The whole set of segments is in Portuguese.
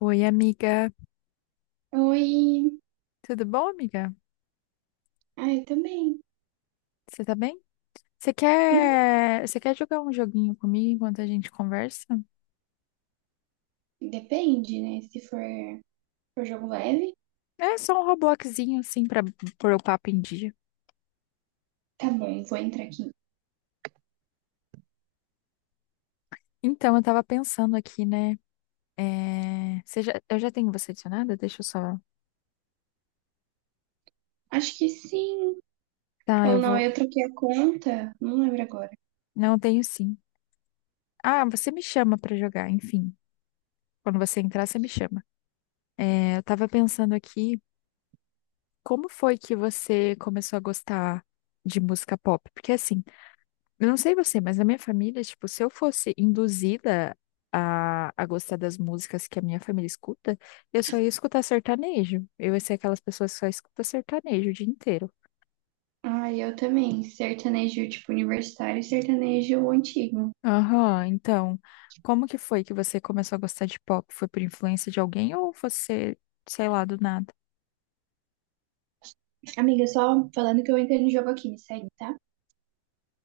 Oi, amiga. Oi. Tudo bom, amiga? Ah, eu também. Você tá bem? Você Uhum. quer, você quer jogar um joguinho comigo enquanto a gente conversa? Depende, né? Se for jogo leve. É só um Robloxzinho, assim, pra pôr o papo em dia. Tá bom, vou entrar aqui. Então, eu tava pensando aqui, né? Você já... Eu já tenho você adicionada? Deixa eu só. Acho que sim. Tá, Ou eu não, vou. eu troquei a conta. Não lembro agora. Não, eu tenho sim. Ah, você me chama pra jogar, enfim. Quando você entrar, você me chama. É, eu tava pensando aqui, como foi que você começou a gostar de música pop? Porque assim. Eu não sei você, mas na minha família, tipo, se eu fosse induzida a gostar das músicas que a minha família escuta, eu só ia escutar sertanejo. Eu ia ser aquelas pessoas que só escuta sertanejo o dia inteiro. Ah, eu também. Sertanejo, tipo, universitário e sertanejo antigo. Aham, então, como que foi que você começou a gostar de pop? Foi por influência de alguém ou você, sei lá, do nada? Amiga, só falando que eu entrei no jogo aqui, me segue, tá?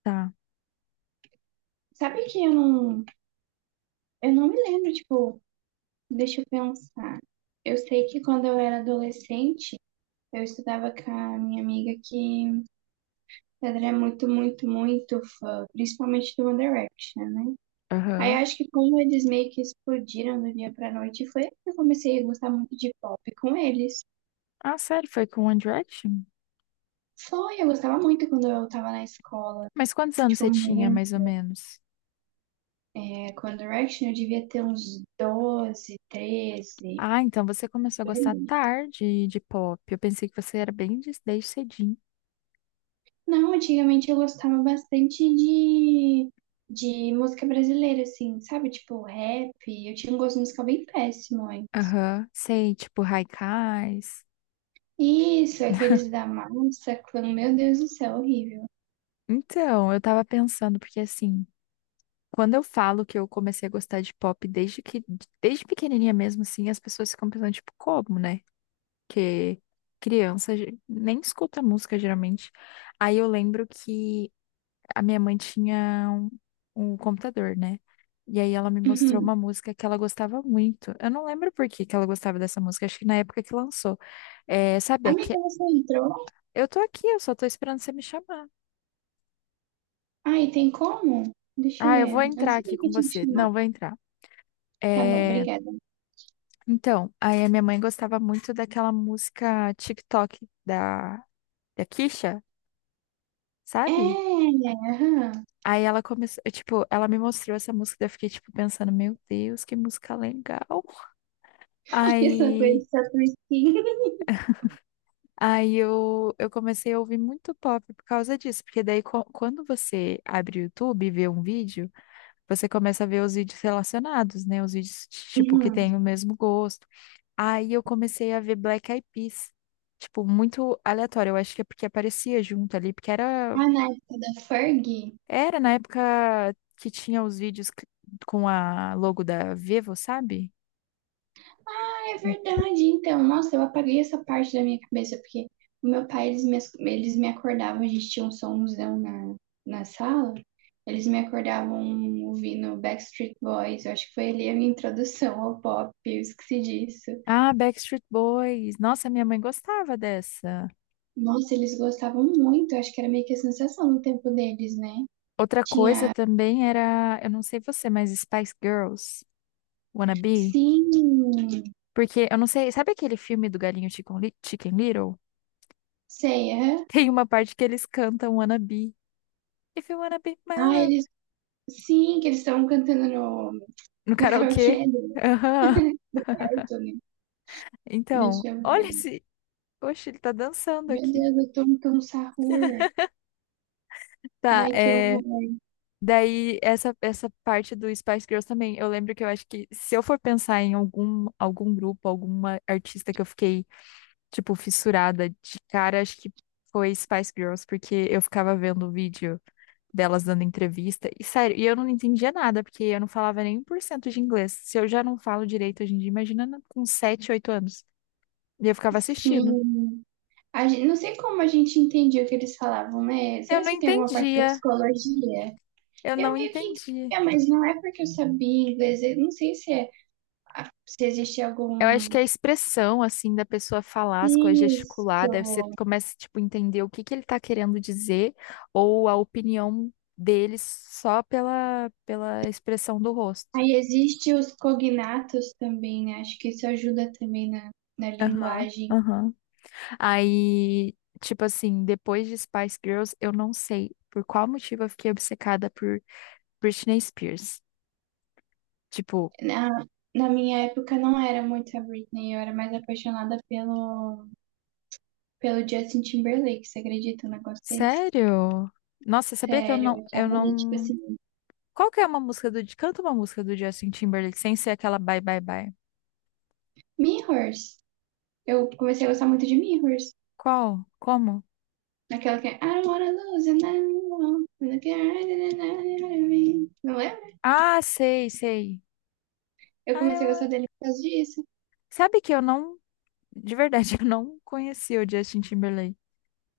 Tá, Sabe que eu não me lembro, tipo, deixa eu pensar. Eu sei que quando eu era adolescente, eu estudava com a minha amiga que Pedro é muito, muito, muito fã, principalmente do One Direction, né? Aí aham. acho que como eles meio que explodiram do dia pra noite, foi aí que eu comecei a gostar muito de pop com eles. Ah, sério, foi com One Direction? Foi, eu gostava muito quando eu tava na escola. Mas quantos anos Tipo, você tinha, muito. mais ou menos? É, com One Direction eu devia ter uns 12, 13. Ah, então você começou a Por gostar aí. tarde de pop. Eu pensei que você era bem desde cedinho. Não, antigamente eu gostava bastante de música brasileira, assim, sabe? Tipo, rap. Eu tinha um gosto musical bem péssimo, hein? Aham, sei, tipo Haikais. Isso, aqueles da massa, clã, meu Deus do céu, horrível. Então, eu tava pensando, porque assim, quando eu falo que eu comecei a gostar de pop desde pequenininha mesmo, assim, as pessoas ficam pensando, tipo, como, né? Que criança nem escuta música geralmente. Aí eu lembro que a minha mãe tinha um computador, né? E aí ela me mostrou Uhum. uma música que ela gostava muito. Eu não lembro por que que ela gostava dessa música, acho que na época que lançou. É, sabe, aqui, Amiga, você entrou? eu tô aqui, eu só tô esperando você me chamar. Ai, tem como? Deixa eu Ah, eu vou ver. Eu não entrar aqui sabia que com tinha que você. chamar. Não, vou entrar. Tá bom, É. obrigada. Então, aí a minha mãe gostava muito daquela música TikTok da Kisha, sabe? É, aham. Aí ela começou, eu, tipo, ela me mostrou essa música, daí eu fiquei, tipo, pensando, meu Deus, que música legal. Essa coisa Aí, só por skin. aí eu comecei a ouvir muito pop por causa disso, porque daí quando você abre o YouTube e vê um vídeo, você começa a ver os vídeos relacionados, né? Os vídeos, tipo, que Uhum. têm o mesmo gosto. Aí eu comecei a ver Black Eyed Peas. Tipo, muito aleatório. Eu acho que é porque aparecia junto ali, porque Ah, na época da Ferg. era na época que tinha os vídeos com a logo da Vivo, sabe? Ah, é verdade. Então, nossa, eu apaguei essa parte da minha cabeça, porque o meu pai, eles me acordavam, a gente tinha um somzão na sala, eles me acordavam ouvindo Backstreet Boys. Eu acho que foi ali a minha introdução ao pop, eu esqueci disso. Ah, Backstreet Boys. Nossa, minha mãe gostava dessa. Nossa, eles gostavam muito, eu acho que era meio que a sensação no tempo deles, né? Outra coisa Tinha, também era, eu não sei você, mas Spice Girls, Wanna Be? sim, Porque eu não sei, sabe aquele filme do Galinho Chicken Little? sei, aham. Tem uma parte que eles cantam Wanna Be. If you wanna be my Ah, love. eles, sim, que eles estavam cantando no, No no karaokê. karaokê do Aham. do quarto, né? Então, Deixa eu olha ver. esse. Oxe, ele tá dançando Meu aqui. Deus, eu tô com um sarrur. Tá, Ai, que é. horror. Daí, essa parte do Spice Girls também. Eu lembro que eu acho que se eu for pensar em algum grupo, alguma artista que eu fiquei, tipo, fissurada de cara, acho que foi Spice Girls, porque eu ficava vendo o vídeo delas dando entrevista. E sério, e eu não entendia nada, porque eu não falava nem 1 por cento de inglês. Se eu já não falo direito hoje em dia, imagina com 7 8 anos. E eu ficava assistindo. Sim. A gente, não sei como a gente entendia o que eles falavam, né? Eu Será não que tem alguma parte da entendia, psicologia? eu Eu não meio que entendi. entendia, mas não é porque eu sabia inglês. Eu não sei se é, se existe Eu acho que algum. a expressão, assim, da pessoa falar as coisas, gesticular, Isso. deve ser, começa, tipo, entender o que que ele tá querendo dizer ou a opinião dele só pela expressão do rosto. Aí existe os cognatos também, né? Acho que isso ajuda também na Aham, linguagem. aham. Aí, tipo assim, depois de Spice Girls, eu não sei por qual motivo eu fiquei obcecada por Britney Spears. Tipo, Na, na minha época não era muito a Britney, eu era mais apaixonada pelo Justin Timberlake. Você acredita num negócio desse? sério? Nossa, sabia que eu Sério, não, eu eu achava ele tipo não. assim. Qual que é uma música do. Canta uma música do Justin Timberlake sem ser aquela Bye Bye Bye. Mirrors. Eu comecei a gostar muito de Mirrors. Qual? Como? Naquela que é I don't wanna lose you now. Look. Não lembra? Ah, sei, sei. Eu Ah, comecei a gostar eu- dele por causa disso. Sabe que eu não. De verdade, eu não conhecia o Justin Timberlake.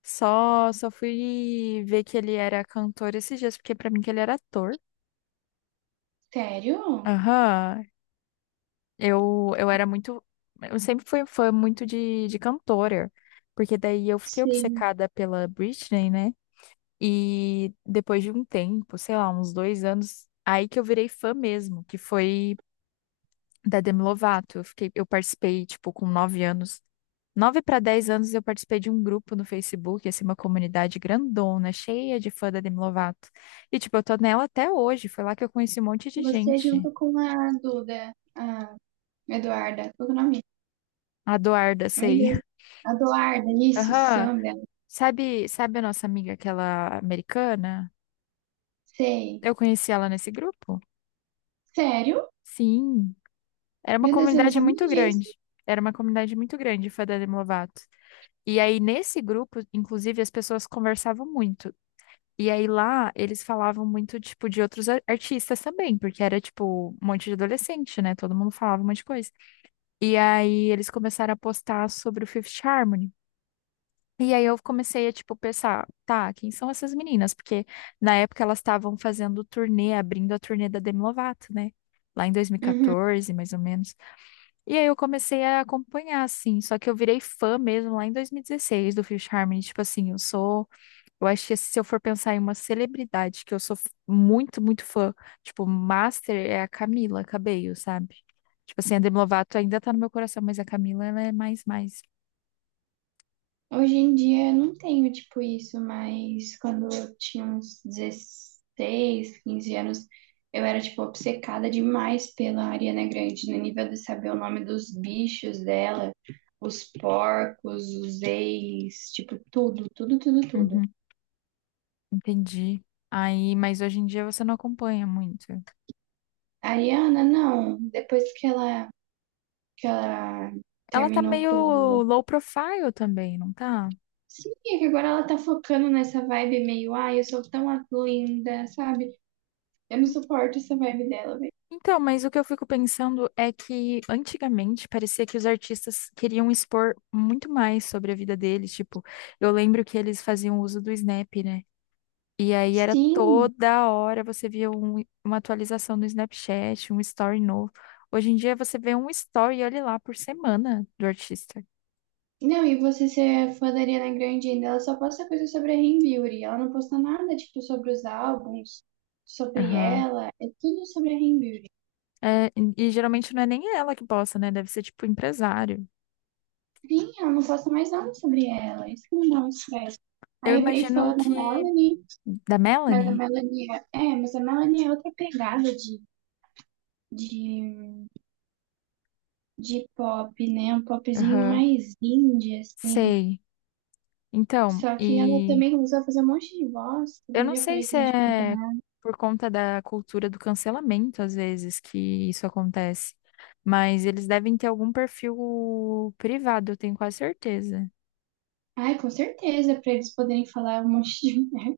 Só fui ver que ele era cantor esses dias, porque pra mim que ele era ator. Sério? Aham. Eu era muito. Eu sempre fui fã muito de cantora, porque daí eu fiquei Sim. obcecada pela Britney, né? E depois de um tempo, sei lá, uns dois anos, aí que eu virei fã mesmo, que foi da Demi Lovato. Eu fiquei, eu participei, tipo, com 9 anos. 9 para 10 anos eu participei de um grupo no Facebook, assim, uma comunidade grandona, cheia de fã da Demi Lovato. E, tipo, eu tô nela até hoje. Foi lá que eu conheci um monte de Você gente. junto com a Duda, a Eduarda, qual que é o nome? A Eduarda, Meu sei. Deus. A Eduarda, isso, esse é o Aham. nome dela. Sabe, sabe a nossa amiga, aquela americana? Sei. Eu conheci ela nesse grupo? Sério? Sim. Era uma Meu Deus, eu não comunidade sabia muito disso. grande. Era uma comunidade muito grande, foi da Demi Lovato. E aí, nesse grupo, inclusive, as pessoas conversavam muito. E aí lá, eles falavam muito, tipo, de outros artistas também, porque era, tipo, um monte de adolescente, né? Todo mundo falava um monte de coisa. E aí, eles começaram a postar sobre o Fifth Harmony. E aí eu comecei a, tipo, pensar, tá, quem são essas meninas? Porque na época elas estavam fazendo turnê, abrindo a turnê da Demi Lovato, né? Lá em Uhum. 2014, mais ou menos. E aí eu comecei a acompanhar, assim. Só que eu virei fã mesmo lá em 2016 do Fifth Harmony. Tipo assim, eu sou... Eu acho que se eu for pensar em uma celebridade que eu sou muito, muito fã, tipo, master é a Camila Cabello, sabe? Tipo assim, a Demi Lovato ainda tá no meu coração, mas a Camila, ela é mais. Hoje em dia eu não tenho tipo isso, mas quando eu tinha uns 16, 15 anos, eu era tipo obcecada demais pela Ariana Grande, no nível de saber o nome dos bichos dela, os porcos, os ex, tipo tudo, tudo, tudo, tudo. Uhum, entendi. Aí, mas hoje em dia você não acompanha muito. A Ariana, não, depois que ela, Ela tá terminou meio com. low profile também, não tá? Sim, é que agora ela tá focando nessa vibe meio, ai, eu sou tão linda, sabe? Eu não En- suporto essa vibe dela. Então, mas o que eu fico pensando é que antigamente parecia que os artistas queriam expor muito mais sobre a vida deles. Tipo, eu lembro que eles faziam uso do Snap, né? E aí era Sim. toda hora você via uma atualização no Snapchat, um story novo. Hoje em dia você vê um story, olha lá, por semana do artista. Não, e você ser fã da Ariana Grande ainda, ela só posta coisa sobre a Rei Beauty. Ela não posta nada, tipo, sobre os álbuns, sobre Aham. ela. É tudo sobre a Rei Beauty. É, e geralmente não é nem ela que posta, né? Deve ser tipo empresário. Sim, ela não posta mais nada sobre ela. Isso que me dá um estresse. Eu Aí eu virei imagino fã da que. Melanie, Da mas a Melanie? Melanie é, mas a Melanie é outra pegada de, de pop, né? Um popzinho Aham. mais indie, assim. Sei. Então, Só que ela e. também começou a fazer um monte de voz, que Eu daí não eu já sei parei se também de. é por conta da cultura do cancelamento, às vezes, que isso acontece. Mas eles devem ter algum perfil privado, eu tenho quase certeza. Ai, com certeza, para eles poderem falar um monte de merda.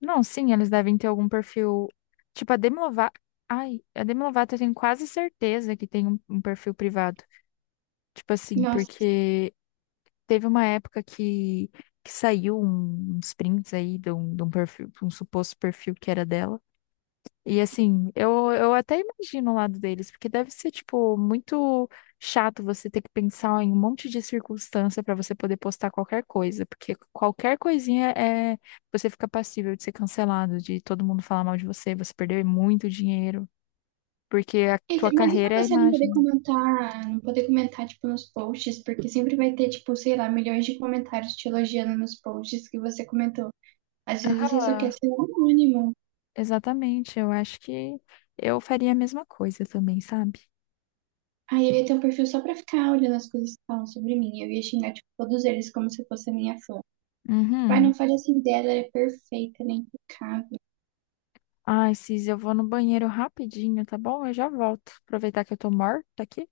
Não, sim, eles devem ter algum perfil. Tipo, a Demi Lovato. Ai, a Demi Lovato eu tenho quase certeza que tem um perfil privado. Tipo assim, Nossa. porque teve que saiu uns prints aí de um perfil, um suposto perfil que era dela. E assim, eu até imagino o lado deles, porque deve ser, tipo, muito chato você ter que pensar em um monte de circunstância para você poder postar qualquer coisa, porque qualquer coisinha é você fica passível de ser cancelado, de todo mundo falar mal de você, você perder muito dinheiro, porque a E tua imagina carreira é a você não poder imagem. comentar, tipo, nos posts, porque sempre vai ter, tipo, sei lá, milhões de comentários te elogiando nos posts que você comentou. Às vezes você só quer Aham, ser um anônimo. exatamente. Eu acho que eu faria a mesma coisa também, sabe? Aí eu ia ter um perfil só pra ficar olhando as coisas que falam sobre mim. Eu ia xingar, tipo, todos eles como se fosse a minha fã. Tipo, ai, Uhum. não fale assim dela, ela é perfeita, ela é impecável. Ai, Cis, eu vou no banheiro rapidinho, tá bom? Eu já volto. Aproveitar que eu tô morta aqui.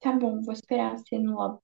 Tá bom, vou esperar ser no lobby.